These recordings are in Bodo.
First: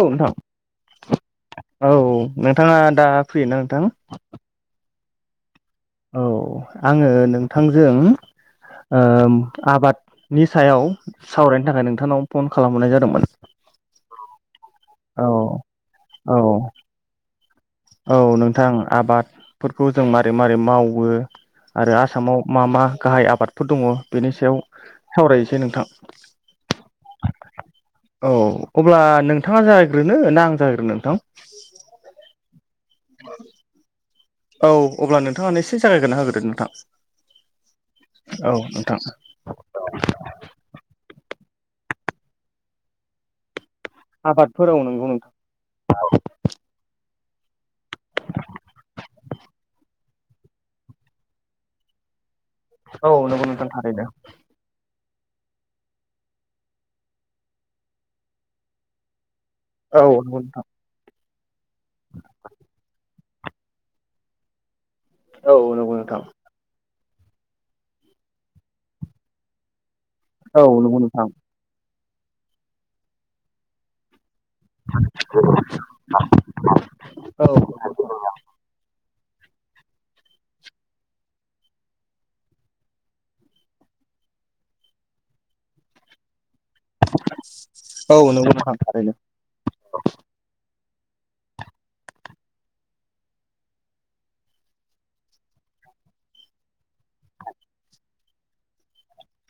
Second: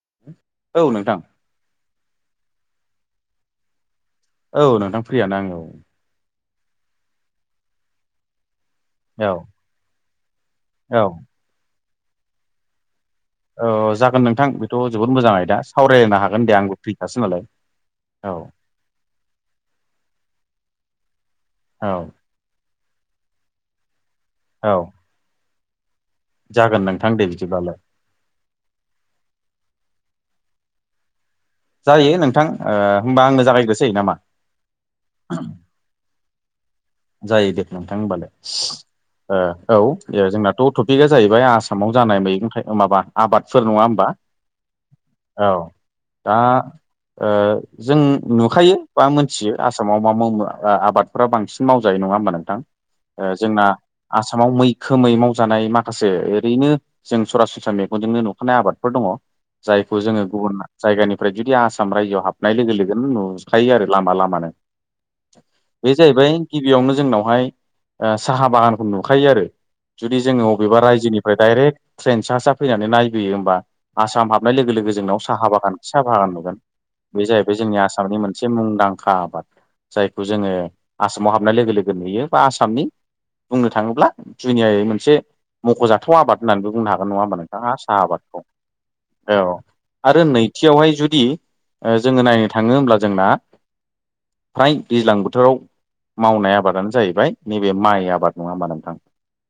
औ नोंथां औ नोंथां औ नोंथाङा दा फ्रिना नोंथां? औ नोंथां फ्रियानो आं औ। औ आङो नोंथांजों औ आबादनि सायाव औ सावरायनो थाखाय नोंथांनाव फन खालामबरनाय जादोंमोन। जागोन नोंथां बेथ' जोबोद औ मोजाङै आयदा सावरायलायनो औ हागोन दे आंबो फ्रिखासो नालाय औ नोंथां आबादफोरखौ जों मारै मारै मावो। औ आरो आसामाव मा मा गाहाय आबादफोर दङ बेनि सायाव औ सावरायसै नोंथां। जागोन नोंथां दे बिदिबालाय औ अब्ला नोंथाङा जागायग्रोनो ना आं जागायग्रोनो नोंथां जायो नोंथां होमबा आंनो जागायग्रोसै नामा? औ अब्ला नोंथाङानो एसे जागायग्रोना होग्रोदो जायो दे होमबालाय नोंथां औ नोंथां। औ जोंनाथ' टपिकआ जाहैबाय आसामाव जानाय मैगं थाइगं माबा आबादफोर नङा होमबा आफादफोराव नोंगौ नोंथां औ। दा ओ जों नुखायो बा मोनथियो आसामाव मा मावो आबादफोरा बांसिन मावजायो नङा होमबा नों थां औ नंगौ जोंना नोंथां थारैनो आसामाव मैखोमै मावजानाय माखासे ओरैनो जों सरासनस्रा मेगनजोंनो नुखानाय आबादफोर दङ जायखौ औ जोङो नंगौ नोंथां। गुबुन जायगानिफ्राय जुदि आसाम रायजोआव हाबनाय लोगो लोगोनो नु थायो आरो लामा लामानो औ नंगौ बे नोंथां। जाहैबाय गिबियावनो जोंनावहाय साहा बागानखौ नुखायो आरो। जुदि जोङो औ बबेबा नंगौ नोंथां रायजोनिफ्राय डाइरेक्ट ट्रेन सा सा फैनानै नायबोयो होमबा आसाम हाबनाय लोगो लोगो जोंनाव साहा बागान साहा बागान नुगोन। बे औ जाहैबाय जोंनि आसामनि मोनसे मुंदांखा आबाद जायखौ जोङो आसामाव हाबनाय लोगो लोगो नुयो बा आसामनि बुंनो थाङोब्ला जुनियायै मोनसे मख'जाथाव आबाद होननानैबो बुंनो हा गोन नङा होमबा नोंथाङा साहा औ नंगौ आबादखौ नोंथां थारैनो औ आरो नै थियावहाय जुदि जोङो नायनो थाङो होमब्ला जोंना फ्राय दैज्लां बोथोराव मावनाय आबादानो जाहैबाय नैबे माइ आबाद नङा होमबा नोंथां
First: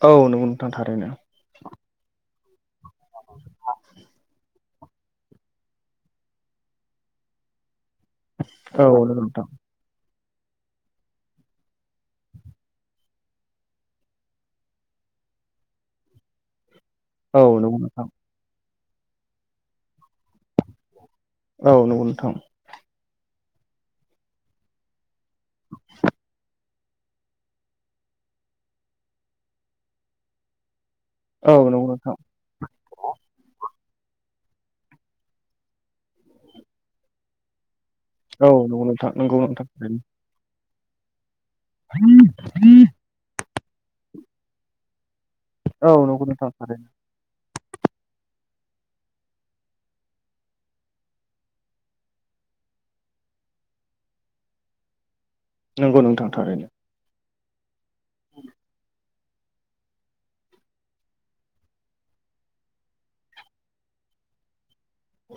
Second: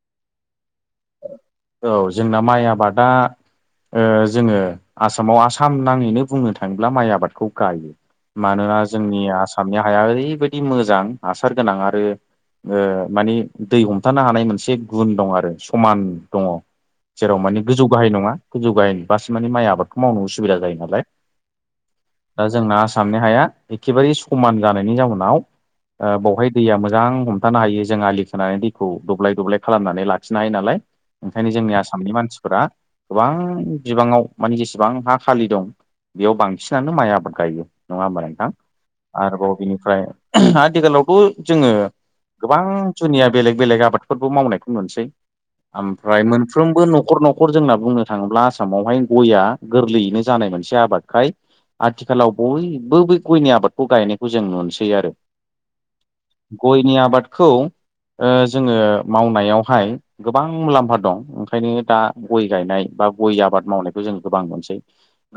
औ नोंगौ नोंथांथारैनो। औ जोंना माइ आबादा ओ जोङो आसामाव आसा साम नाङैनो बुंनो थाङोब्ला माइ आबादखौ गायो मानोना औ नंगौ जोंनि नोंथां आसामनि हाया ओरैबाय दि मोजां हासार गोनां आरो ओ माने दै हमथानो हानाय मोनसे गुन दं आरो समान दङ जेराव औ माने नंगौ गोजौ नोंथां गाहाय नङा गोजौ गाहायबासो माने माइ आबादखौ मावनो उसुबिदा जायो नालाय औ नंगौ नोथां। दा जोंना आसामनि हाया एखेबारे समान जानायनि जाउनाव बावहाय दैया मोजां हमथानो हायो जों आलि खोनानै दैखौ दब्लाय दब्लाय खालामनानै लाखिनो हायो नालाय ओंखायनो औ जोंनि नंगौ आसामनि नोंथां मानसिफोरा गोबां बिबाङाव मानि जेसेबां हा खालि दं बेयाव बांसिनानो माइ आबाद गायो। नङा होमबा नोंथां औ नंगौ नोंथां नंगौ आरोबाव नोंथां थारैनो बिनिफ्राय आथिखालावथ' जोङो गोबां जुनिया बेलेग बेलेग आबादफोरबो मावनायखौ नुनोसै औ ओमफ्राय नंगौ नोंथां मोनफ्रोमबो थारैनो न'खर न'खर जोंना बुंनो थाङोब्ला आसामावहाय गया गोरलै नो जानाय मोनसे आबादखाय आथिखालाव बयबो बे गयनि आबादखौ गायनायखौ जों नुनोसै आरो नंगौ नोंथां थारैनो गयनि आबादखौ जोङो मावनायावहाय गोबां मुलाम्फा दं ओंखायनो दा गय गायनाय बा गय आबाद मावनायखौ जों गोबां मोनसै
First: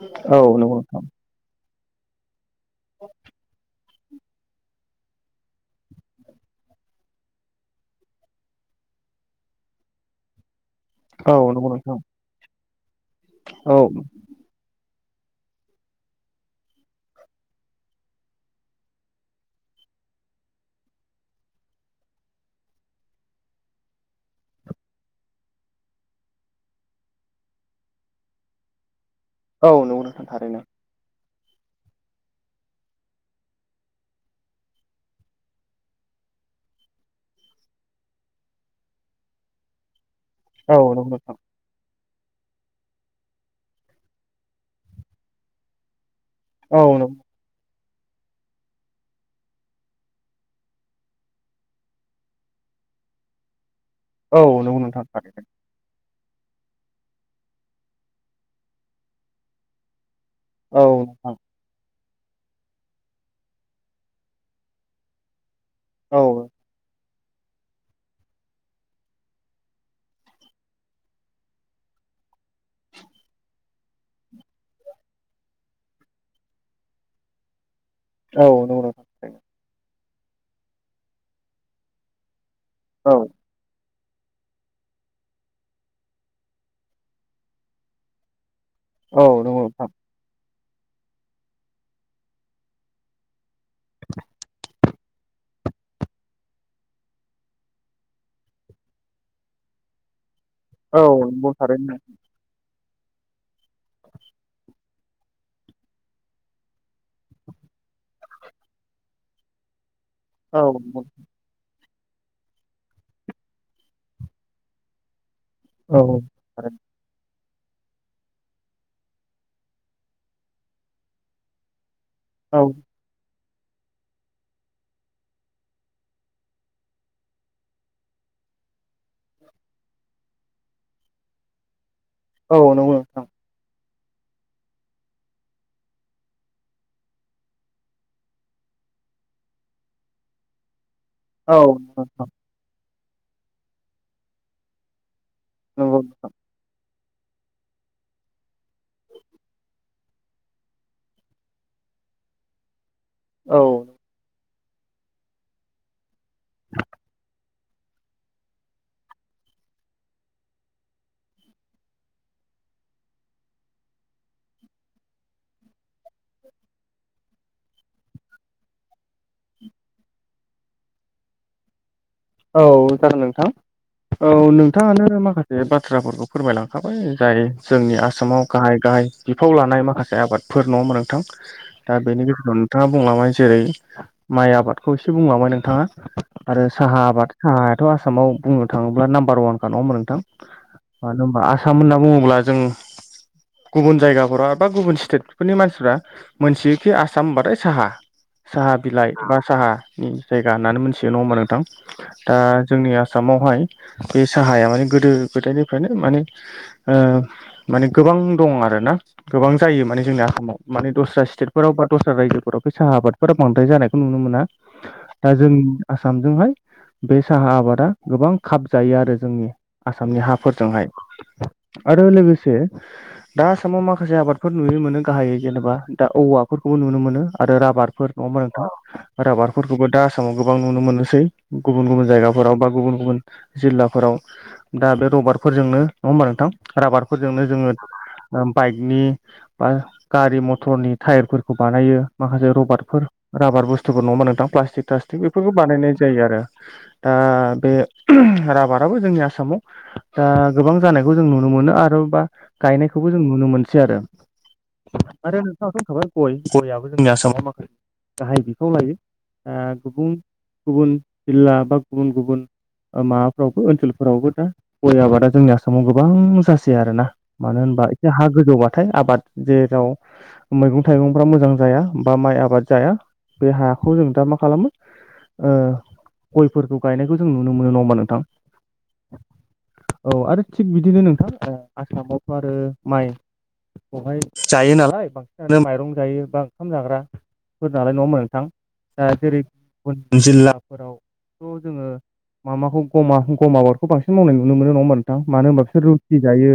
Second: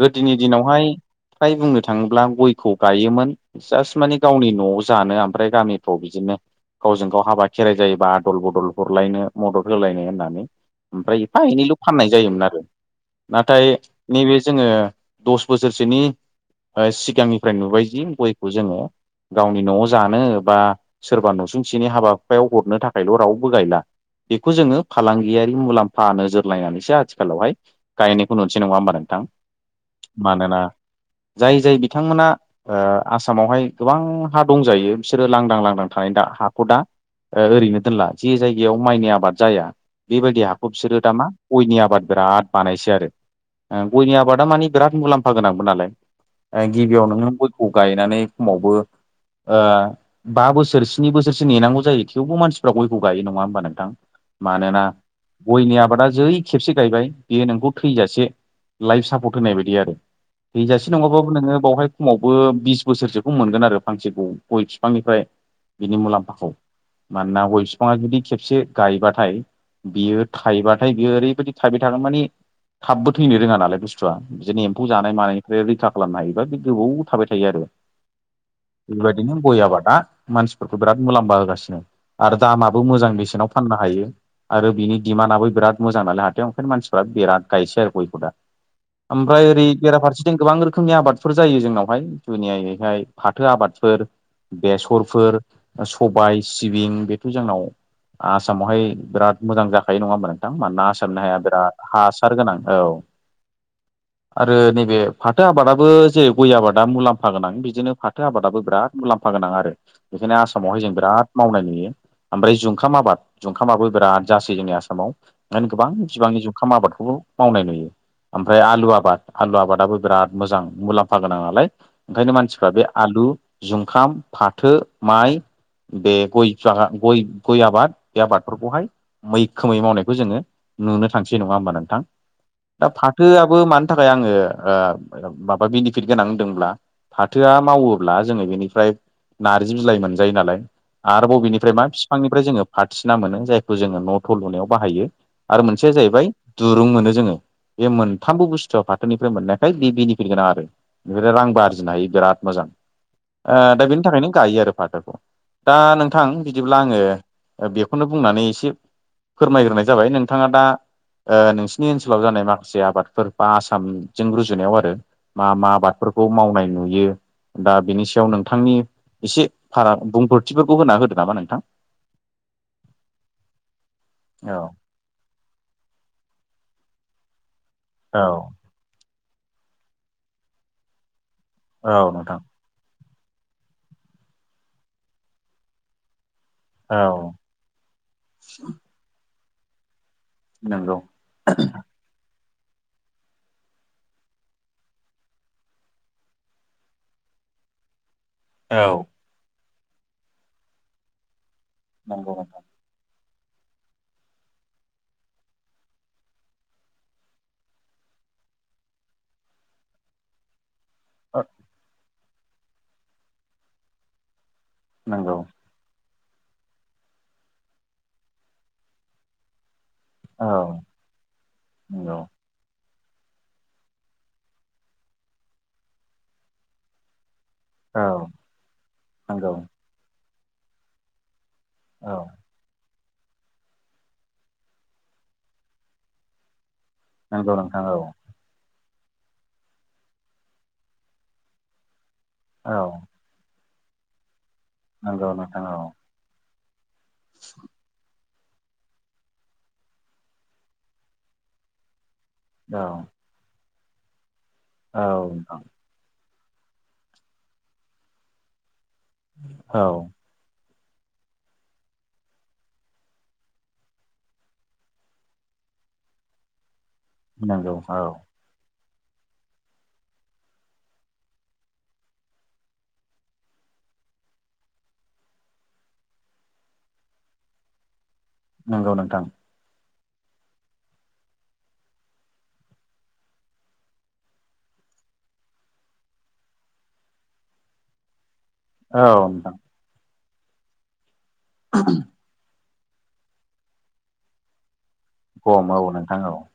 गोदोनि औ नंगौ दिनावहाय नोंथां फ्राय बुंनो थाङोब्ला गयखौ गायोमोन जास्ट माने गावनि न'आव जानो ओमफ्राय गामिफ्राव बिदिनो गावजों गाव हाबा खेराइ जायोबा आदल बदल हरलायनो मदद होलायनो होननानै ओमफ्राय औ एफा एनैल' नंगौ नोंथां फाननाय जायोमोन आरो नाथाय औ नैबे जोङो दस बोसोरसोनि सिगांनिफ्राय नुबायदि गयखौ जोङो गावनि न'आव जानो बा सोरबा नसुंसेनि हाबा हुफायाव हरनो थाखायल' रावबो गायला बेखौ जोङो फालांगियारि मुलाम्फा नोजोर लायनानैसो आथिखालावहाय गायनायखौ नुनोसै नङा होमबा नों थां औ नंगौ नोंथां थारैनो मानोना जाय जाय बिथांमोना ओ आसामावहाय गोबां हा दंजायो बिसोरो लांदां लांदां थानाय दा हाखौ दा ओरैनो दोनला जे जायगायाव माइनि आबाद जाया बेबायदि हा खौ औ बिसोरो नंगौ दामा नोंथां गयनि आबाद बिराद बानायसै आरो गयनि आबादा मानिे बिराद मुलाम्फा गोनांबो नालाय औ गिबियाव नोङो खौ गायनानै सममावबो बा बोसोर स्नि बोसोरसो नेनांगौ जायो थेवबो मानसिफ्रा गयखौ गायो नङा होमबा नोंथां औ नंगौ मानोना नोंथां थारैनो गयनि आबादा जै खेबसे गायबाय बेयो नोंखौ थैजासे लाइफ सापर्ट होनाय बायदि आरो औ थैजासे नङाबो नोंथां नोङो बावहाय खमावबो बिस बोसोरसोखौ मोनगोन आरो फांसे गय बिफांनिफ्राय बिनि औ मुलाम्फाखौ। मानोना गय बिफाङा जुदि खेबसे गायबाथाय बियो थाइबाथाय बियो ओरैबायदि थायबाय थागोन माने थाबबो फैनो रोङा नालाय बुस्थुआ बिदिनो एम्फौ जानाय मानायनिफ्राय रैखा खालामनो हायोबा बे गोबाव थाबाय थायो आरो औ नंगौ नोंथां बेबायदिनो थारैनो गय आबादा मानसिफोरखौ बिराद मुलाम्फा होगासिनो। आरो दामाबो मोजां औ बेसेनाव फाननो हायो आरो बिनि डिमान्डआबो बिराद मोजां नालाय हाथायाव ओंखायनो मानसिफ्रा बिराद गायसै आरो बय औ ओमफ्राय नंगौ ओरै नोंथां बेराफारसेथिं गोबां रोखोमनि आबाद फोरफोर जायो जोंनावहाय जुनियायैहाय फाथो आबादफोर बेसरफोर सबाय सिबिं बेथ' जोंनाव आसामावहाय बिराद मोजां जाखायो नङा होमबा नोंथां मानोना औ आसामनि हाया नंगौ बिराद थारैनो हासार गोनां औ आरो नैबे फाथो आबादाबो जेरै गय आबादा मुलाम्फा गोनां बिदिनो फाथो आबादाबो बिराद मुलाम्फा गोनां आरो बेखायनो औ आसामावहाय जों नंगौ बिराद मावनाय नुयो ओमफ्राय जुंखाम आबाद जुंखामाबो बिराद जासै जोंनि आसामाव। ओंखायनो गोबां औ बिबांनि जुखाम थारैनो आबादखौबो मावनाय नुयो। ओमफ्राय आलु आबाद आलु आबादाबो बिराद मोजां मुलाम्फा गोनां नालाय ओंखायनो औ मानसिफ्रा बे आलु, जुंखाम, फाथो, माइ बे गय बिफां गय गय आबाद बे आबादफोरखौहाय मैखोमै मावनायखौ जोङो नुनो थांसै नङा होमबा नोंथां। औ नंगौ नोंथां फाथोआबो मानि थाखाय आङो माबा बेनिफिट गोनां होनदोंब्ला। फाथोआ मावोब्ला जोङो बेनिफ्राय नारजि बिलाइ मोनजायो नालाय। आरो औ बबेनिफ्राय मा नोंथां बिफांनिफ्राय जोङो फथिना मोनो जायखौ जोङो न' थ लुनायाव बाहायो। आरो मोनसेया नंगौ नोंथां जाहैबाय दुरुं मोनो जोङो। बे मोनथामबो बुस्थुआ फाथोनिफ्राय मोननायखाय बे बेनिफिट गोनां आरो। बेनो रां आरजिनो हायो बिराद मोजां औ ओ दा बेनि थाखायनो गायो आरो फाथोखौ। दा नोंथां बिदिब्ला आङो बेखौनो बुंनानै एसे फोरमायग्रोनाय जाबाय नोंथाङा दा नोंसिनि ओनसोलाव जानाय माखा माखासे आबादफोर बा आसामजों रुजुनायाव आरो मा मा आबादफोरखौ मावनाय नुयो। दा बेनि सायाव नोंथांनि एसे फाराग बुंफोरथिफोरखौ होना होदो नामा नोंथां। औ जागोन नोंथां औ नोंथाङानो माखासे बे बाथ्राफोरखौ फोरमायलांखाबाय जाय जोंनि औ आसामाव गाहाय गाहाय बिफाव लानाय माखासे आबादफोर नङा नोंथां दा औ बेनि नोंथां गेजेराव नोंथाङा बुंलबाय जेरै माइ आबादखौ एसे बुंलाबाय नोंथाङा आरो साहा औ साहायाथ' आसामाव बुंनो थाङोब्ला नाम्बार वानखा नङा होमब्ला नोंथां। नंगौ मानो होनबा आसाम होनना बुङोब्ला जों गुबुन जायगाफोराव बबा गुबुन स्टेटफोरनि मानसिफ्रा मोनथियोखि आसाम होनबाथाय साहा। साहा औ बिलाइ बा साहानि जायगा होननानै मोनथियो नङा होमबा नोंथां नंगौ ओ नोंथां जोंनि आसामावहाय बे साहाया माने गोदो गोदायनिफ्रायनो माने ओ माने गोबां दं आरोना गोबां जायो माने जोंनि हाव। माने दस्रा स्टेटफोराव बा दस्रा रायजोफोराव फाय साहा आबादफोरा बांद्राय जानायखौ नुनो मोना। दा नंगौ जों आसामजोंहाय बे साहा आबादा गोबां खाब जायो आरो जोंनि आसामनि औ हाफोरजोंहाय आरो नंगौ लोगोसे दा आसामाव माखासे आबादफोर नुनो मोनो गाहायै जेनेबा दा औवाफोरखौबो नुनो मोनो आरो रबारफोर औ नङा होमबा नोंथां नंगौ राबारफोरखौबो दा आसामाव गोबां नुनो मोनोसै। गुबुन गुबुन औ जायगाफोराव बा गुबुन गुबुन जिल्लाफोराव दा बे रबारफोरजोंनो नङा होमबा नोंथां राबारफोरजोंनो नंगौ जोङो नोंथां औ ओ बाइकनि बा गारि मटरनि टायारफोरखौ बानायो माखासे औ रबारटफोर राबार बुस्थुफोर नङा नोंदां प्लास्टिक थ्लास्टिक नंगौ बेफोरखौ नोंथां औ बानायनाय जायो आरो ओ बे राबाराबो जोंनि आस आसामाव दा गोबां जानायखौ जों नुनो मोनो आरो बा औ गायनायखौबो जों नुनो नुनो मोनसै आरो औ आरो नोंथां नोंथाङाथ' होनखाबाय गय गययाबो जोंनि आसामाव माखासे गाहाय बिखाव लायो औ गुबुन -गुबुन जिला बा गुबुन गुबुन माबाफ्रावबो ओनसोलफोरावबो दा गय आबादा जोंनि आसामाव गोबां जासै आरोना। मानो नंगौ होनबा औ एसे हा गोजौबाथाय आबाद जेराव मैगं थाइगंफ्रा मोजां जाया बा माइ आबाद जाया बे हाखौ जों दा मा खालामो ओ गयफोरखौ गायनायखौ जों नुनो मोनो नङाोमा नोंथां। नंगौ नोंथां औ आरो थिग बिदिनो नोंथां आसामावथ' आरो माइ बेहाय जायो नालाय बांसिनानो माइरं जायो बा ओंखाम जाग्राफोर नालाय नङोन। दा औ जेरै नोंथां गुब गुबुनुन जिल्लाफोरावथ' जोङो [unintelligible] माबाखौमा गम आबादखौ बांसिन मावनाय नुनो मोनो नङा होमब नोंथां। मानो होनोमबा खम औ बिसोर नोंथां रुटि औ जायो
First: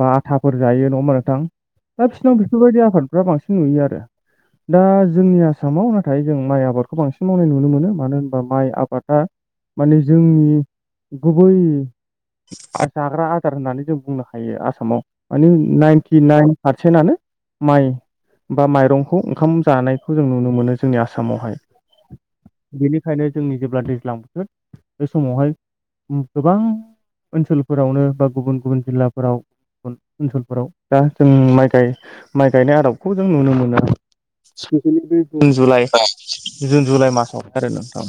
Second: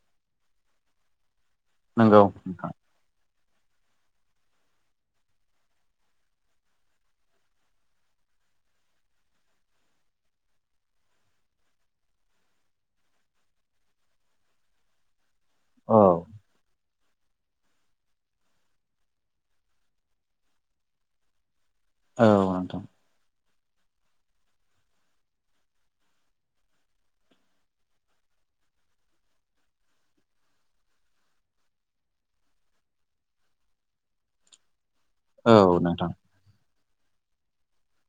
बा आथाफोर जायो नंया होनवला नोंथां दा नंगौ बिसिरनाव नोंथां बेफोरबायदि आफादफ्रा बांसिन नुयो आरो दा जोंनि आसामाव नाथाय जों माइ आबादखौ बांसिन मावनाय नुनो मोनो। मानो होनबा माइ आबादा माने जोंनि गुबै जाग्रा आदार होननानै जों बुंनो हायो। आसामाव माने औ नाइनटि नाइन फारसेनानो माइ बा माइरंखौ ओंखाम जानायखौ जों नुनो मोनो जोंनि आसामावहाय। औ नोंथां। बेखायनो जोंनि जेब्ला दैज्लां बोथोर बे समावहाय गोबां ओनसोलफोरावनो बा गुबुन -गुबुन जिल्लाफोराव ओ ओनसोलफोराव दा जों माइ गाय माइ गायनाय आदबखौ जों नुनो मोनो। [inaudible] जुन, औ जुलाइ नोंथां जुन जुलाइ मासावनो आरो नोंथां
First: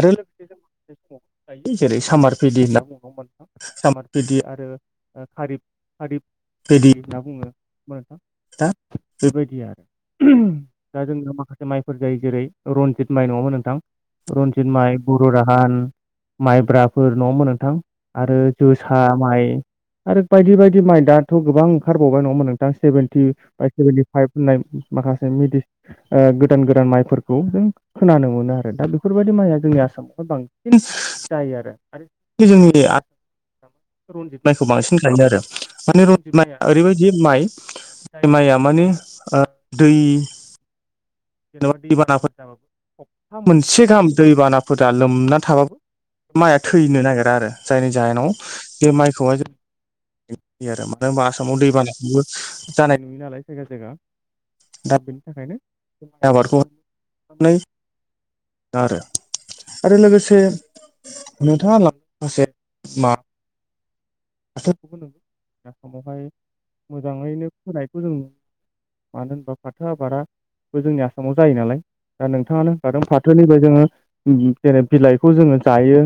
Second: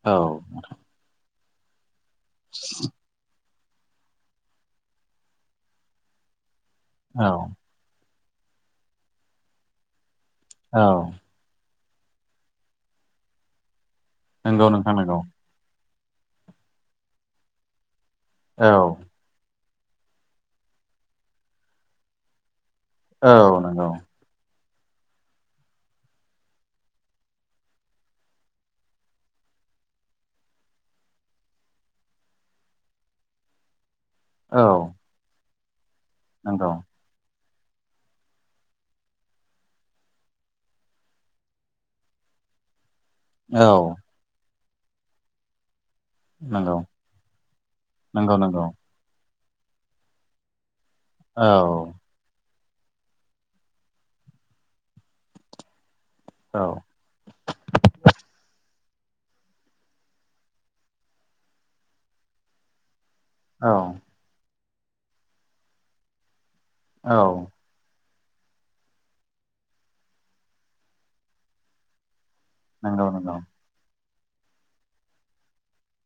आरो औ लोगोसे जों [unintelligible] यो जेरै सामार फेदि होनना बुंनाव मोनां [unintelligible] सामार बिदि आरो हारि खारिफ [unintelligible] बदि होनना औ बुङोथां दा बेबायदि आरो [unintelligible] औ दा जोंनियाव माखासे माइफोर जायो जेरै रनजित माइ नङामोन नोंथां रन्जित नंगौ नोंथां माइ, नंगौ बर' राहान माइब्राफोर नङमोन नोंथां आरो औ जोसा माइ आरो बायदि -बायदि माइ दाथ' गोबां ओंखारबावबाय नङा होमबा नोंथां सेभेनटि औ बा नंगौ पाइप होननाय माखासे मदि गोदान गोदान माइफोरखौ जों खोनानो मोनो। आरो दा बे बेफोरबायदि माइया जोंनि आसामावहाय बांसिन जायो आरो आरो जोंनि रनजित औ माइखौ बांसिन गाय आरो माने रनजित माइआ नंगौ ओरैबायदि जि माइ माइआ माने दै जेनेबा दैबानाफोर जाबाबो सबथा औ मोनसे गाहाम दैबानाफोराा लोमनानै थाबाबो माइया नंगौ थैनो नागिरा आरो जायनि जाहोनाव नंगौ नंगौ बे माइखौहाय जों आरोमा नों‌ मा औ समाव दै बानाय [unintelligible] जानाय नुयो नालाय जायगा जायगा दा बेनि थाखायनो जनि औ आबादखौहाय [unintelligible] आरो आरो लोगोसे [unintelligible] [unintelligible] औ हासारखौबो नों आसामावहाय औ मोजाङैनो [inaudible] होनायखौ जों नुो मानो होनबा फाथो आबादाबो जोंनि आसामाव जायो नालाय दा नोंथाङानो गारां नंगौ नंगौ फाथोनिफ्राय जोङो जेरै बिलाइखौ जोङो जायो।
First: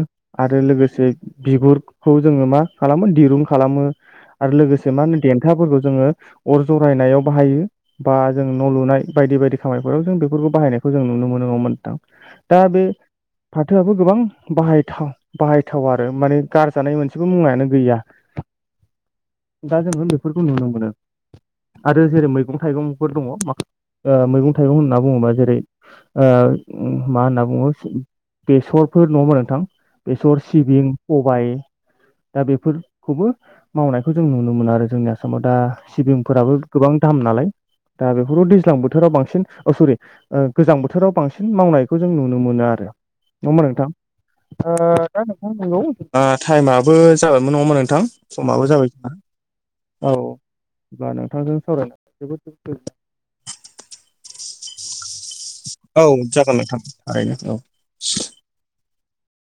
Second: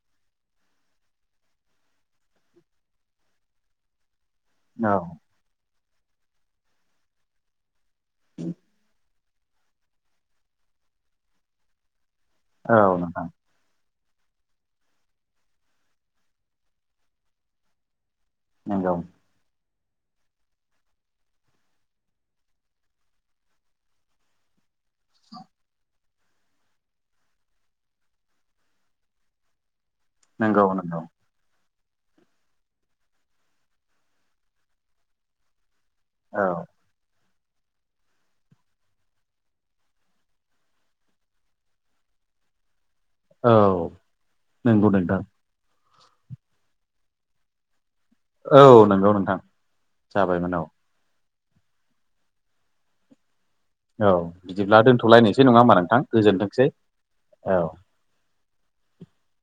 आरो लोगोसे बिगुरखौ जोङो मा खालामो दिरुं खालामो। आरो लोगोसे औ मा होनो देन्थाफोरखौ जोङो अर जरायनायाव बाहायो बा जों न' लुनाय बायद- बायदि खामानिफोराव जों बेफोरखौ बाहायनायखौ जों नुनो मोनमोनां दा औ बे नोंथां फाथोआबो गोबां बाहायथाव बाहायथाव आरो माने गारजानाय मोनसेबो मुवायानो गैया। नंगौ। दा जोङो बेफोरखौ नुनो मोनो आरो जेरै मैगं थाइगंफोर दङ माखा ओ‌ मैगं थाइगं होनना बुङोबा जेरै ओ उम मा होनना बुङो बेसरफोर नङा होमबा नोंथां? बेसर, नंगौ सिबिं, नंगौ प बाय दा बेफोरखौबो मावनायखौ जों नुनो मोनो। आरो जोंनि आसामाव दा औ सिबिंफोराबो गोबां दाम नालाय दा बेफोरो दैज्लां बोथोराव बांसिन सरि गोजां बोथोराव बांसिन मावनायखौ जों नुनो मोनो आरो। नङा औ होमबा नोंथां ओ नंगौ दा नोंथां नों न नंगौ टाइमआबो जागोनमोन नङामा नोंथां। औ समाबो जाबाय नंगौ नोंथां औ जाबायमोन औ होनब्ला नोंथांजों सावरायनानै जोबोद जोबोद गोज औ बिदिब्ला दोनथ'लायनोसै नङा होमबा गोजोननाय नोंथां औ जागोन गोजोनथोंसै नोंथां थारैनो औ